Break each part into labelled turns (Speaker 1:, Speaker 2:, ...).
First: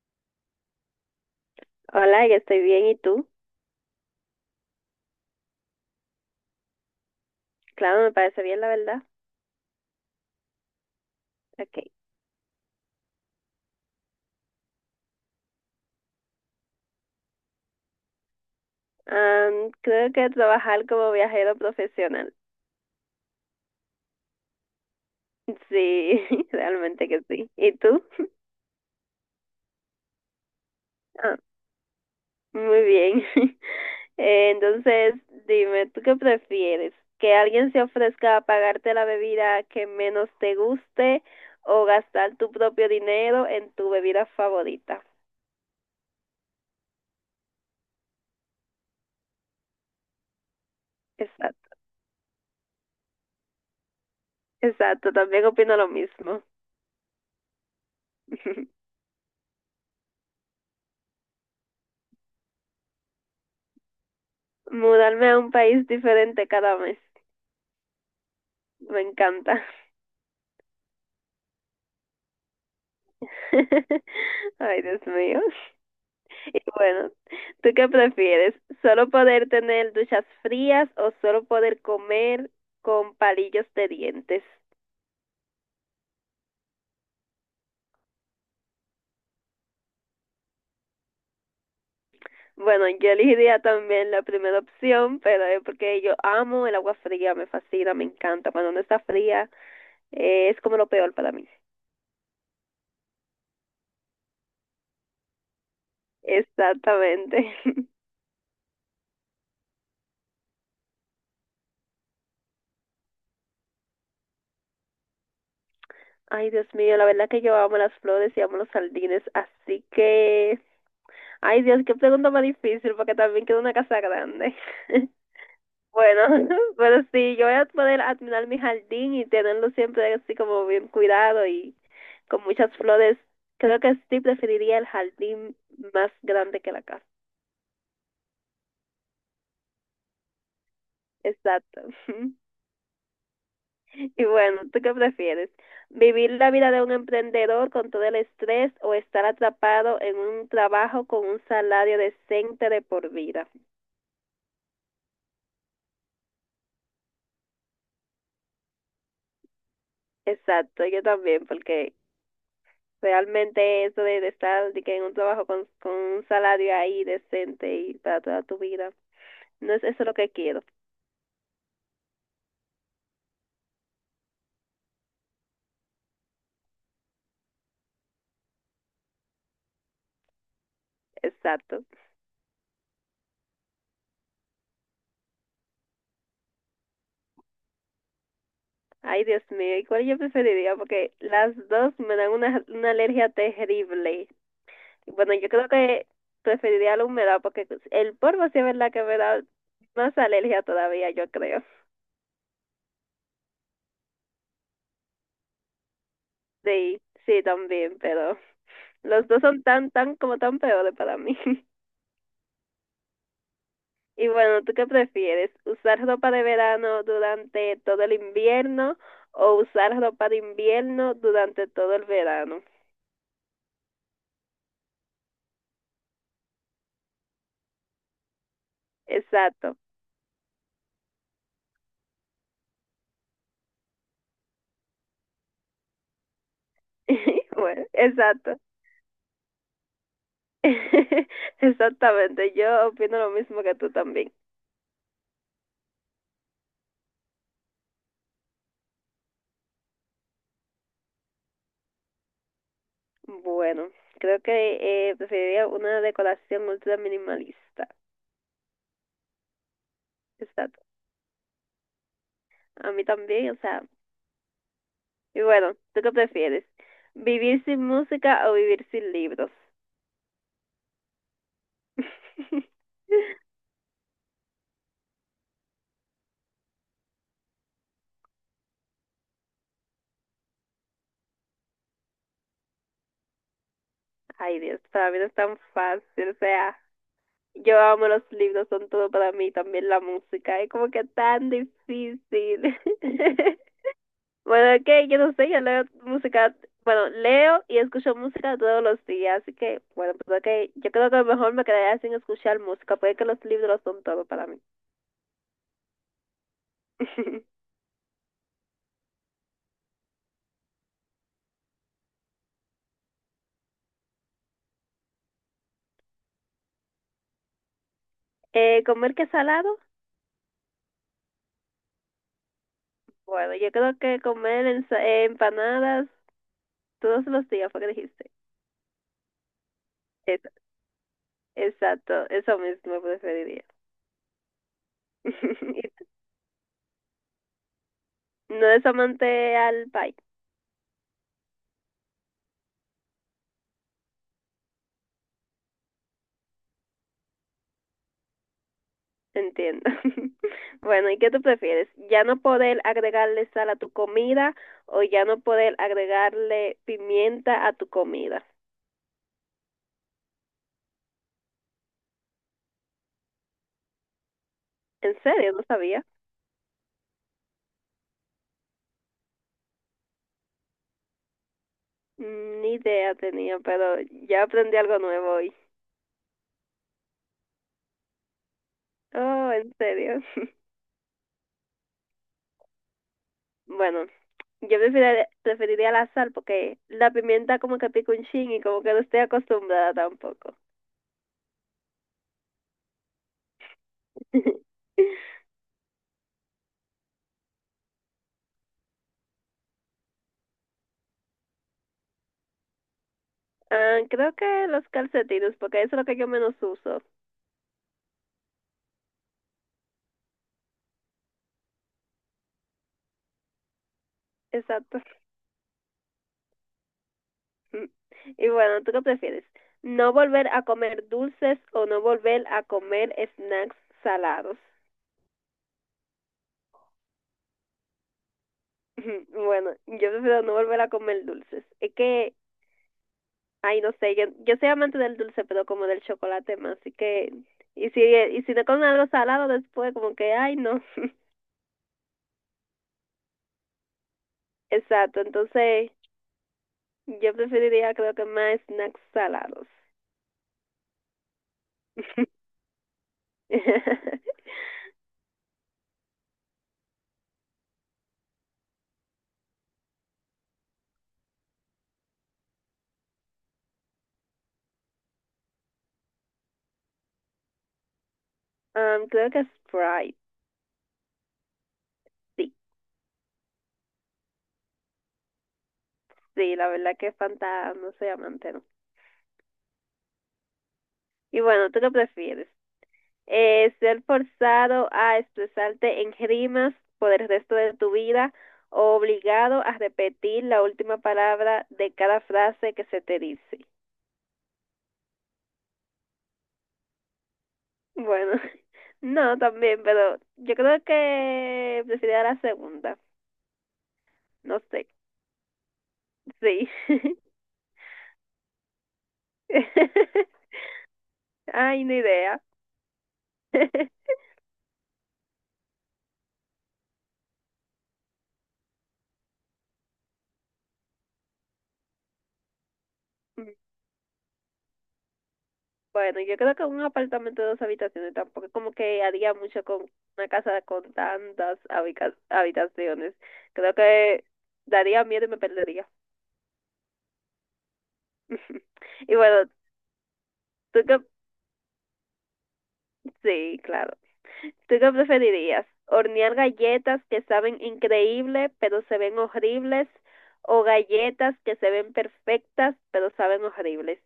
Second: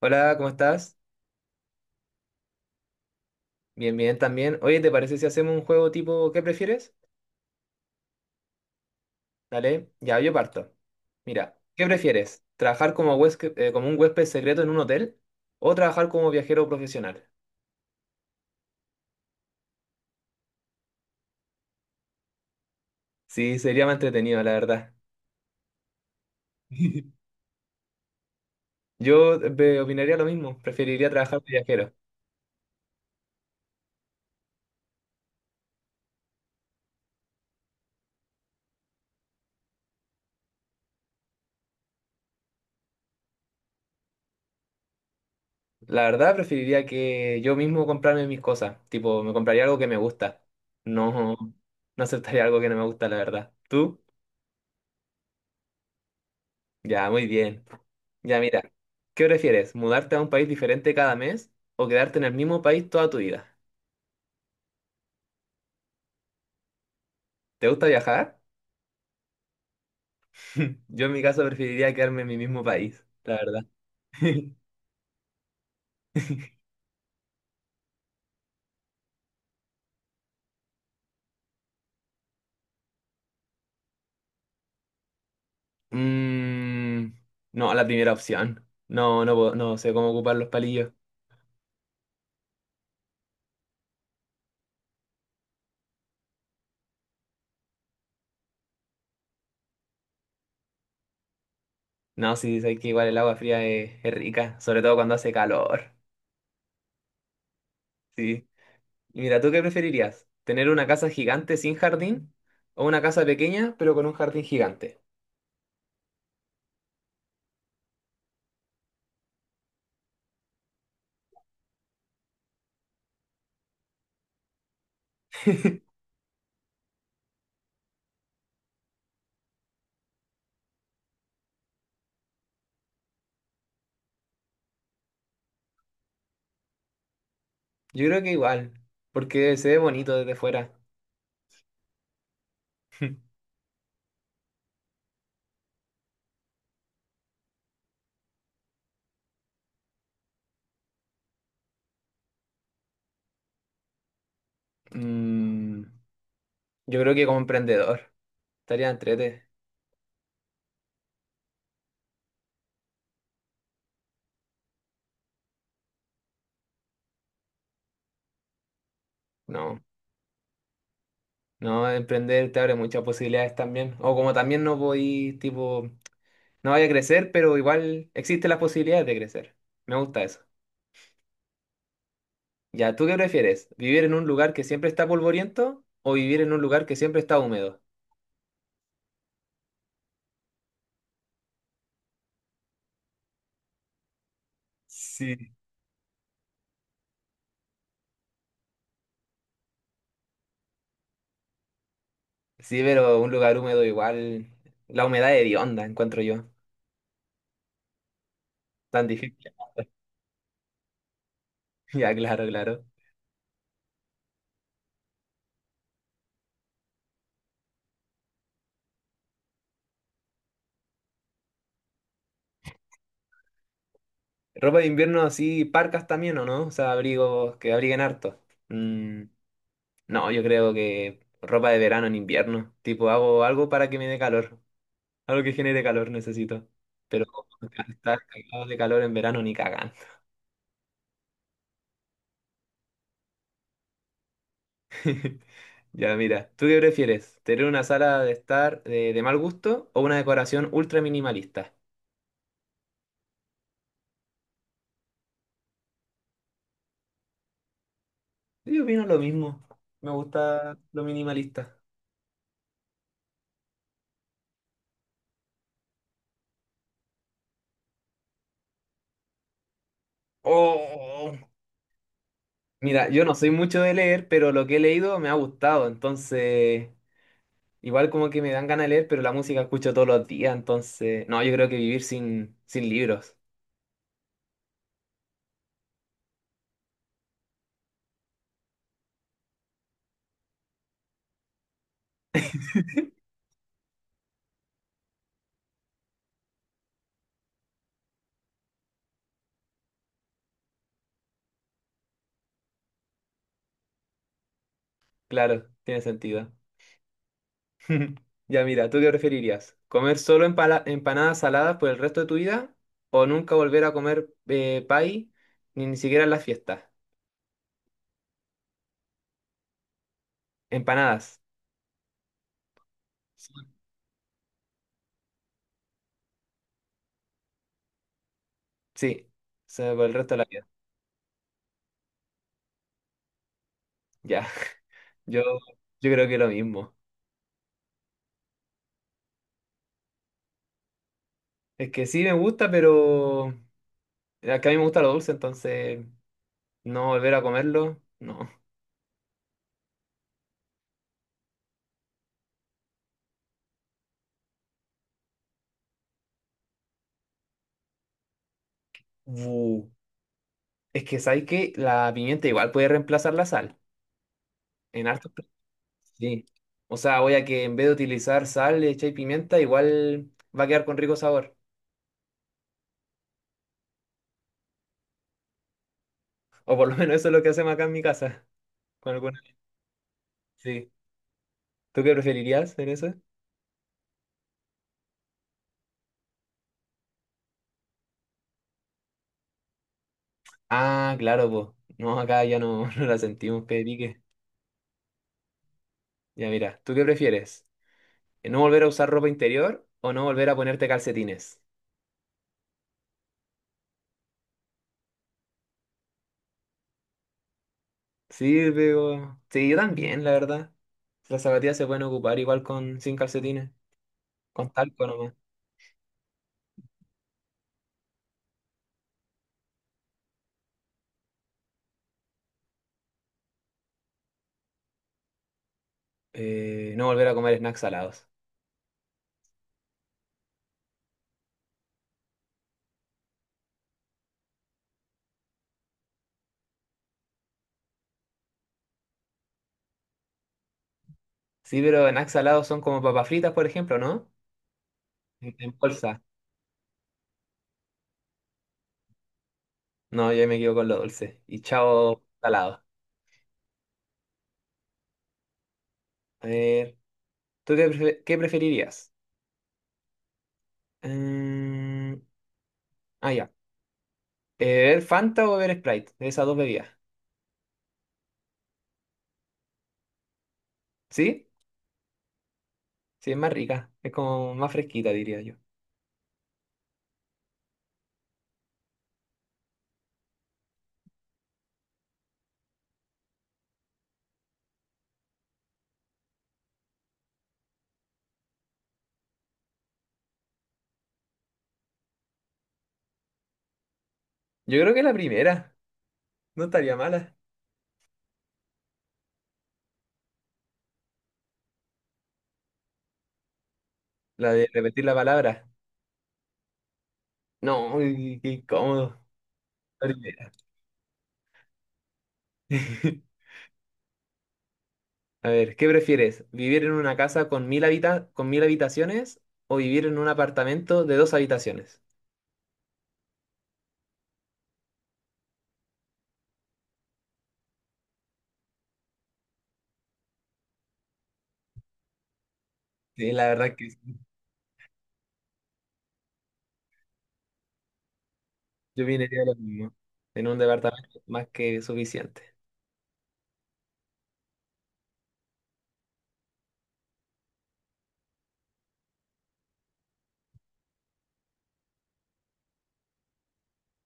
Speaker 1: Hola, ¿cómo estás?
Speaker 2: Hola, yo estoy bien, ¿y tú?
Speaker 1: Bien, bien también. Oye, ¿te parece si hacemos un juego tipo ¿qué prefieres?
Speaker 2: Claro, me parece bien, la verdad.
Speaker 1: Dale, ya yo parto. Mira,
Speaker 2: Ok.
Speaker 1: ¿qué prefieres? ¿Trabajar como como un huésped secreto en un hotel o trabajar como viajero profesional?
Speaker 2: Creo que trabajar como viajero profesional.
Speaker 1: Sí, sería más entretenido, la verdad.
Speaker 2: Sí, realmente que sí. ¿Y tú?
Speaker 1: Yo opinaría lo mismo, preferiría
Speaker 2: Ah,
Speaker 1: trabajar de viajero.
Speaker 2: muy bien. Entonces, dime, ¿tú qué prefieres? ¿Que alguien se ofrezca a pagarte la bebida que menos te guste o gastar tu propio dinero en tu bebida favorita?
Speaker 1: La verdad, preferiría que yo mismo comprarme mis cosas, tipo, me compraría algo que me gusta. No,
Speaker 2: Exacto,
Speaker 1: no aceptaría algo que no me gusta, la verdad. ¿Tú?
Speaker 2: exacto, también opino lo mismo.
Speaker 1: Ya, muy bien. Ya, mira, ¿qué prefieres? ¿Mudarte a un país diferente cada mes o quedarte en el mismo país toda tu vida?
Speaker 2: Mudarme a un país diferente cada mes.
Speaker 1: ¿Te gusta viajar?
Speaker 2: Me encanta.
Speaker 1: Yo en mi caso preferiría quedarme en mi mismo país, la verdad.
Speaker 2: Ay, Dios mío. Y bueno, ¿tú qué prefieres? ¿Solo poder tener duchas frías o solo poder comer con palillos de dientes?
Speaker 1: Mm, no, la primera opción. No, no, no sé cómo ocupar los palillos.
Speaker 2: Bueno, yo elegiría también la primera opción, pero es porque yo amo el agua fría, me fascina, me encanta. Cuando no está fría, es como lo peor para mí.
Speaker 1: No, sí, sé que igual el agua fría es rica, sobre todo cuando hace calor.
Speaker 2: Exactamente.
Speaker 1: Sí. Y mira, ¿tú qué preferirías? ¿Tener una casa gigante sin jardín o una casa pequeña pero con un jardín gigante?
Speaker 2: Ay, Dios mío, la verdad que yo amo las flores y amo los jardines, así que Ay, Dios, qué pregunta más difícil, porque también quiero una casa grande. Bueno, pero sí, yo voy a poder admirar mi jardín y tenerlo siempre así como bien cuidado y con muchas flores. Creo que sí preferiría el jardín más grande que la casa.
Speaker 1: Yo creo que igual, porque se ve bonito desde fuera.
Speaker 2: Exacto. Y bueno, ¿tú qué prefieres? ¿Vivir la vida de un emprendedor con todo el estrés o estar atrapado en un trabajo con un salario decente de por vida?
Speaker 1: Mm, yo creo que como emprendedor estaría entrete.
Speaker 2: Exacto, yo también, porque realmente eso de, estar de que en un trabajo con, un salario ahí decente y para toda tu vida, no
Speaker 1: No,
Speaker 2: es eso lo que quiero.
Speaker 1: no, emprender te abre muchas posibilidades también. O como también no voy, tipo, no vaya a crecer, pero igual existen las posibilidades de crecer. Me gusta eso.
Speaker 2: Exacto.
Speaker 1: Ya, ¿tú qué prefieres? ¿Vivir en un lugar que siempre está polvoriento o vivir en un lugar que siempre está húmedo?
Speaker 2: Ay, Dios mío, ¿y cuál yo preferiría? Porque las dos me dan una, alergia terrible. Bueno, yo
Speaker 1: Sí.
Speaker 2: creo que preferiría la humedad porque el polvo sí es verdad que me da más alergia todavía, yo creo.
Speaker 1: Sí, pero un lugar húmedo igual, la humedad hedionda, encuentro yo.
Speaker 2: Sí, sí, también, pero
Speaker 1: Tan
Speaker 2: los
Speaker 1: difícil.
Speaker 2: dos son tan, tan, como tan peores para mí.
Speaker 1: Ya, claro, claro.
Speaker 2: Y bueno, ¿tú qué prefieres? ¿Usar ropa de verano durante todo el invierno o usar ropa de invierno durante todo el verano?
Speaker 1: Ropa de invierno así, parcas también, ¿o no? O sea, abrigos que abriguen harto. Mm,
Speaker 2: Exacto.
Speaker 1: no, yo creo que ropa de verano en invierno. Tipo, hago algo para que me dé calor. Algo que genere calor necesito. Pero
Speaker 2: Bueno,
Speaker 1: estar
Speaker 2: exacto.
Speaker 1: cagado de calor en verano ni cagan.
Speaker 2: Exactamente, yo opino lo mismo que tú también.
Speaker 1: Ya, mira, ¿tú qué prefieres? ¿Tener una sala de estar de mal gusto o una decoración ultra minimalista?
Speaker 2: Bueno, creo que preferiría una decoración ultra minimalista.
Speaker 1: Yo opino lo mismo. Me gusta
Speaker 2: Exacto.
Speaker 1: lo minimalista.
Speaker 2: A mí también, o sea. Y bueno, ¿tú qué prefieres? ¿Vivir sin música o vivir sin libros?
Speaker 1: Oh. Mira, yo no soy mucho de leer, pero lo que he leído me ha gustado, entonces igual como que me dan ganas de leer, pero la música escucho todos los días, entonces no, yo creo que vivir sin libros,
Speaker 2: Ay, Dios, para mí no es tan fácil, o sea, yo amo los libros, son todo para mí, también la música, es como que tan difícil. Bueno, es que yo no sé, yo leo música, bueno, leo y escucho música todos los días, así que, bueno, pues ok, yo creo que mejor me quedaría sin escuchar música, porque es que los libros son todo para mí.
Speaker 1: claro, tiene sentido. Ya mira, ¿tú qué preferirías? ¿Comer solo empanadas saladas por el resto de tu vida o nunca volver a comer pay ni siquiera en las fiestas?
Speaker 2: ¿Comer qué salado?
Speaker 1: Empanadas,
Speaker 2: Bueno, yo creo que comer empanadas todos los días, fue que dijiste.
Speaker 1: sí, o sea, por el resto de la
Speaker 2: Eso,
Speaker 1: vida.
Speaker 2: exacto, eso mismo preferiría.
Speaker 1: Ya, yo, yo creo que lo mismo.
Speaker 2: No es amante al pie,
Speaker 1: Es que sí me gusta, pero... que a mí me gusta lo dulce, entonces no volver a comerlo, no.
Speaker 2: entiendo. Bueno, ¿y qué tú prefieres? ¿Ya no poder agregarle sal a tu comida o ya no poder agregarle pimienta a tu comida?
Speaker 1: Bu. Es que sabes que la pimienta igual puede reemplazar la sal. En
Speaker 2: ¿En
Speaker 1: hartos platos,
Speaker 2: serio? No sabía.
Speaker 1: sí. O sea, voy a que en vez de utilizar sal, le echáis pimienta, igual va a quedar con rico sabor.
Speaker 2: Mm, ni idea tenía, pero ya aprendí algo nuevo hoy.
Speaker 1: O por lo menos eso es lo que hacemos acá en mi casa. Con alguna...
Speaker 2: Oh, ¿en serio?
Speaker 1: Sí. ¿Tú qué preferirías en eso?
Speaker 2: Bueno, yo preferiría, preferiría la sal porque la pimienta como que pica un chin y como que no estoy acostumbrada tampoco.
Speaker 1: Ah, claro, pues no, acá ya no, no la sentimos, que pique. Ya mira, ¿tú qué prefieres? ¿No volver a usar ropa interior o no volver a ponerte calcetines?
Speaker 2: Ah, creo que los calcetines, porque eso es lo que yo menos uso.
Speaker 1: Sí, pero... Sí, yo también, la verdad. Las zapatillas se pueden ocupar igual con sin calcetines, con
Speaker 2: Exacto.
Speaker 1: talco nomás.
Speaker 2: Y bueno, ¿tú qué prefieres? ¿No volver a comer dulces o no volver a comer snacks salados?
Speaker 1: No volver a comer snacks salados.
Speaker 2: Bueno, yo prefiero no volver a comer dulces. Es que, ay, no sé, yo, soy amante del dulce, pero como del chocolate más, así que, y si, no comen algo salado después, como que, ay, no.
Speaker 1: Sí, pero snacks salados son como papas fritas, por ejemplo, ¿no?
Speaker 2: Exacto,
Speaker 1: En
Speaker 2: entonces
Speaker 1: bolsa.
Speaker 2: yo preferiría creo que más snacks salados.
Speaker 1: No, yo me quedo con lo dulce. Y chao, salado. A ver, ¿tú qué, qué preferirías? Mm, ah, ya. ¿Beber Fanta o beber Sprite? De esas dos bebidas.
Speaker 2: Creo que Sprite,
Speaker 1: ¿Sí?
Speaker 2: sí,
Speaker 1: Sí, es más rica. Es como más fresquita, diría yo.
Speaker 2: sí, la verdad que Fanta no soy amante, no. Y bueno, ¿tú qué prefieres? ¿Ser forzado a expresarte en rimas por el resto de tu vida o obligado a repetir la última palabra de cada frase que se te dice?
Speaker 1: Yo creo que la primera. No estaría mala.
Speaker 2: Bueno, no, también, pero yo creo que preferiría la segunda.
Speaker 1: La
Speaker 2: No
Speaker 1: de
Speaker 2: sé.
Speaker 1: repetir la palabra.
Speaker 2: Sí.
Speaker 1: No, qué incómodo. Horrible.
Speaker 2: Ay, ni idea.
Speaker 1: A ver, ¿qué prefieres? ¿Vivir en una casa con con mil habitaciones o vivir en un apartamento de dos habitaciones?
Speaker 2: Bueno, yo creo que un apartamento de dos habitaciones tampoco es como que haría mucho con una casa con tantas habitaciones.
Speaker 1: Sí, la verdad
Speaker 2: Creo
Speaker 1: que sí,
Speaker 2: que daría miedo y me perdería.
Speaker 1: yo
Speaker 2: Y
Speaker 1: viniría
Speaker 2: bueno,
Speaker 1: lo mismo. En un
Speaker 2: tú qué,
Speaker 1: departamento más que suficiente.
Speaker 2: sí, claro. ¿Tú qué preferirías? ¿Hornear galletas que saben increíble pero se ven horribles? ¿O galletas que se ven perfectas pero saben horribles?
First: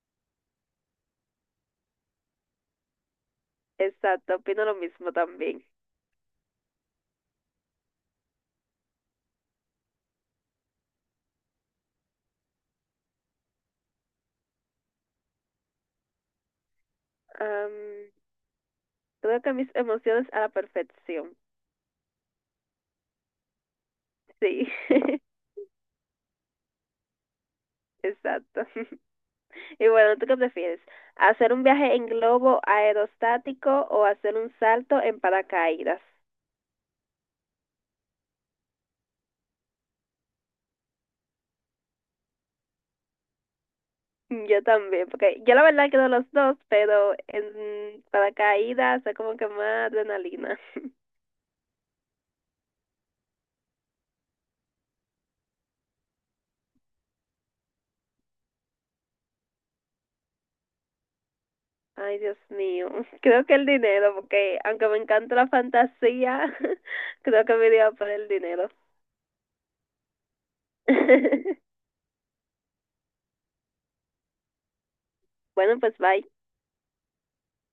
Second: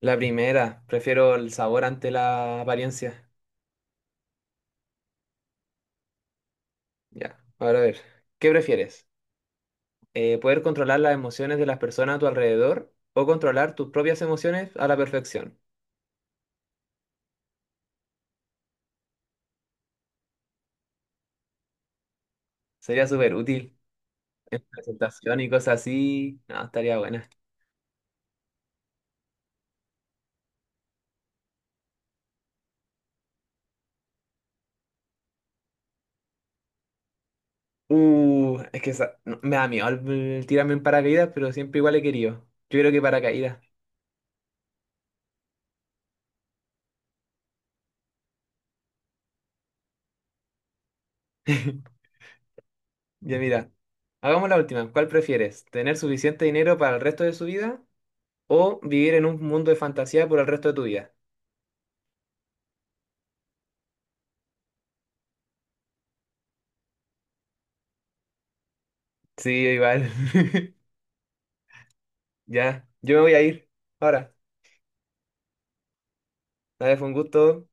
Speaker 1: La primera, prefiero el sabor ante la apariencia.
Speaker 2: Exacto, opino lo mismo también.
Speaker 1: Ya, ahora a ver, ¿qué prefieres? ¿Poder controlar las emociones de las personas a tu alrededor o controlar tus propias emociones a la perfección?
Speaker 2: Am, Creo que mis emociones a la perfección.
Speaker 1: Sería súper útil.
Speaker 2: Sí.
Speaker 1: Presentación y cosas así, no, estaría buena.
Speaker 2: Exacto. Y bueno, ¿tú qué prefieres? ¿Hacer un viaje en globo aerostático o hacer un salto en paracaídas?
Speaker 1: Es que no, me da miedo el tirarme en paracaídas, pero siempre igual he querido. Yo creo que paracaídas.
Speaker 2: Yo también, porque yo la verdad quiero los dos, pero en paracaídas es como que más adrenalina.
Speaker 1: Ya mira, hagamos la última. ¿Cuál prefieres? ¿Tener suficiente dinero para el resto de su vida o vivir en un mundo de fantasía por el resto de tu vida?
Speaker 2: Ay, Dios mío. Creo que el dinero, porque aunque me encanta la fantasía, creo que me iría por el dinero.
Speaker 1: Sí, igual. Ya, yo me voy a ir. Ahora,
Speaker 2: Bueno, pues bye.
Speaker 1: nada, fue un gusto.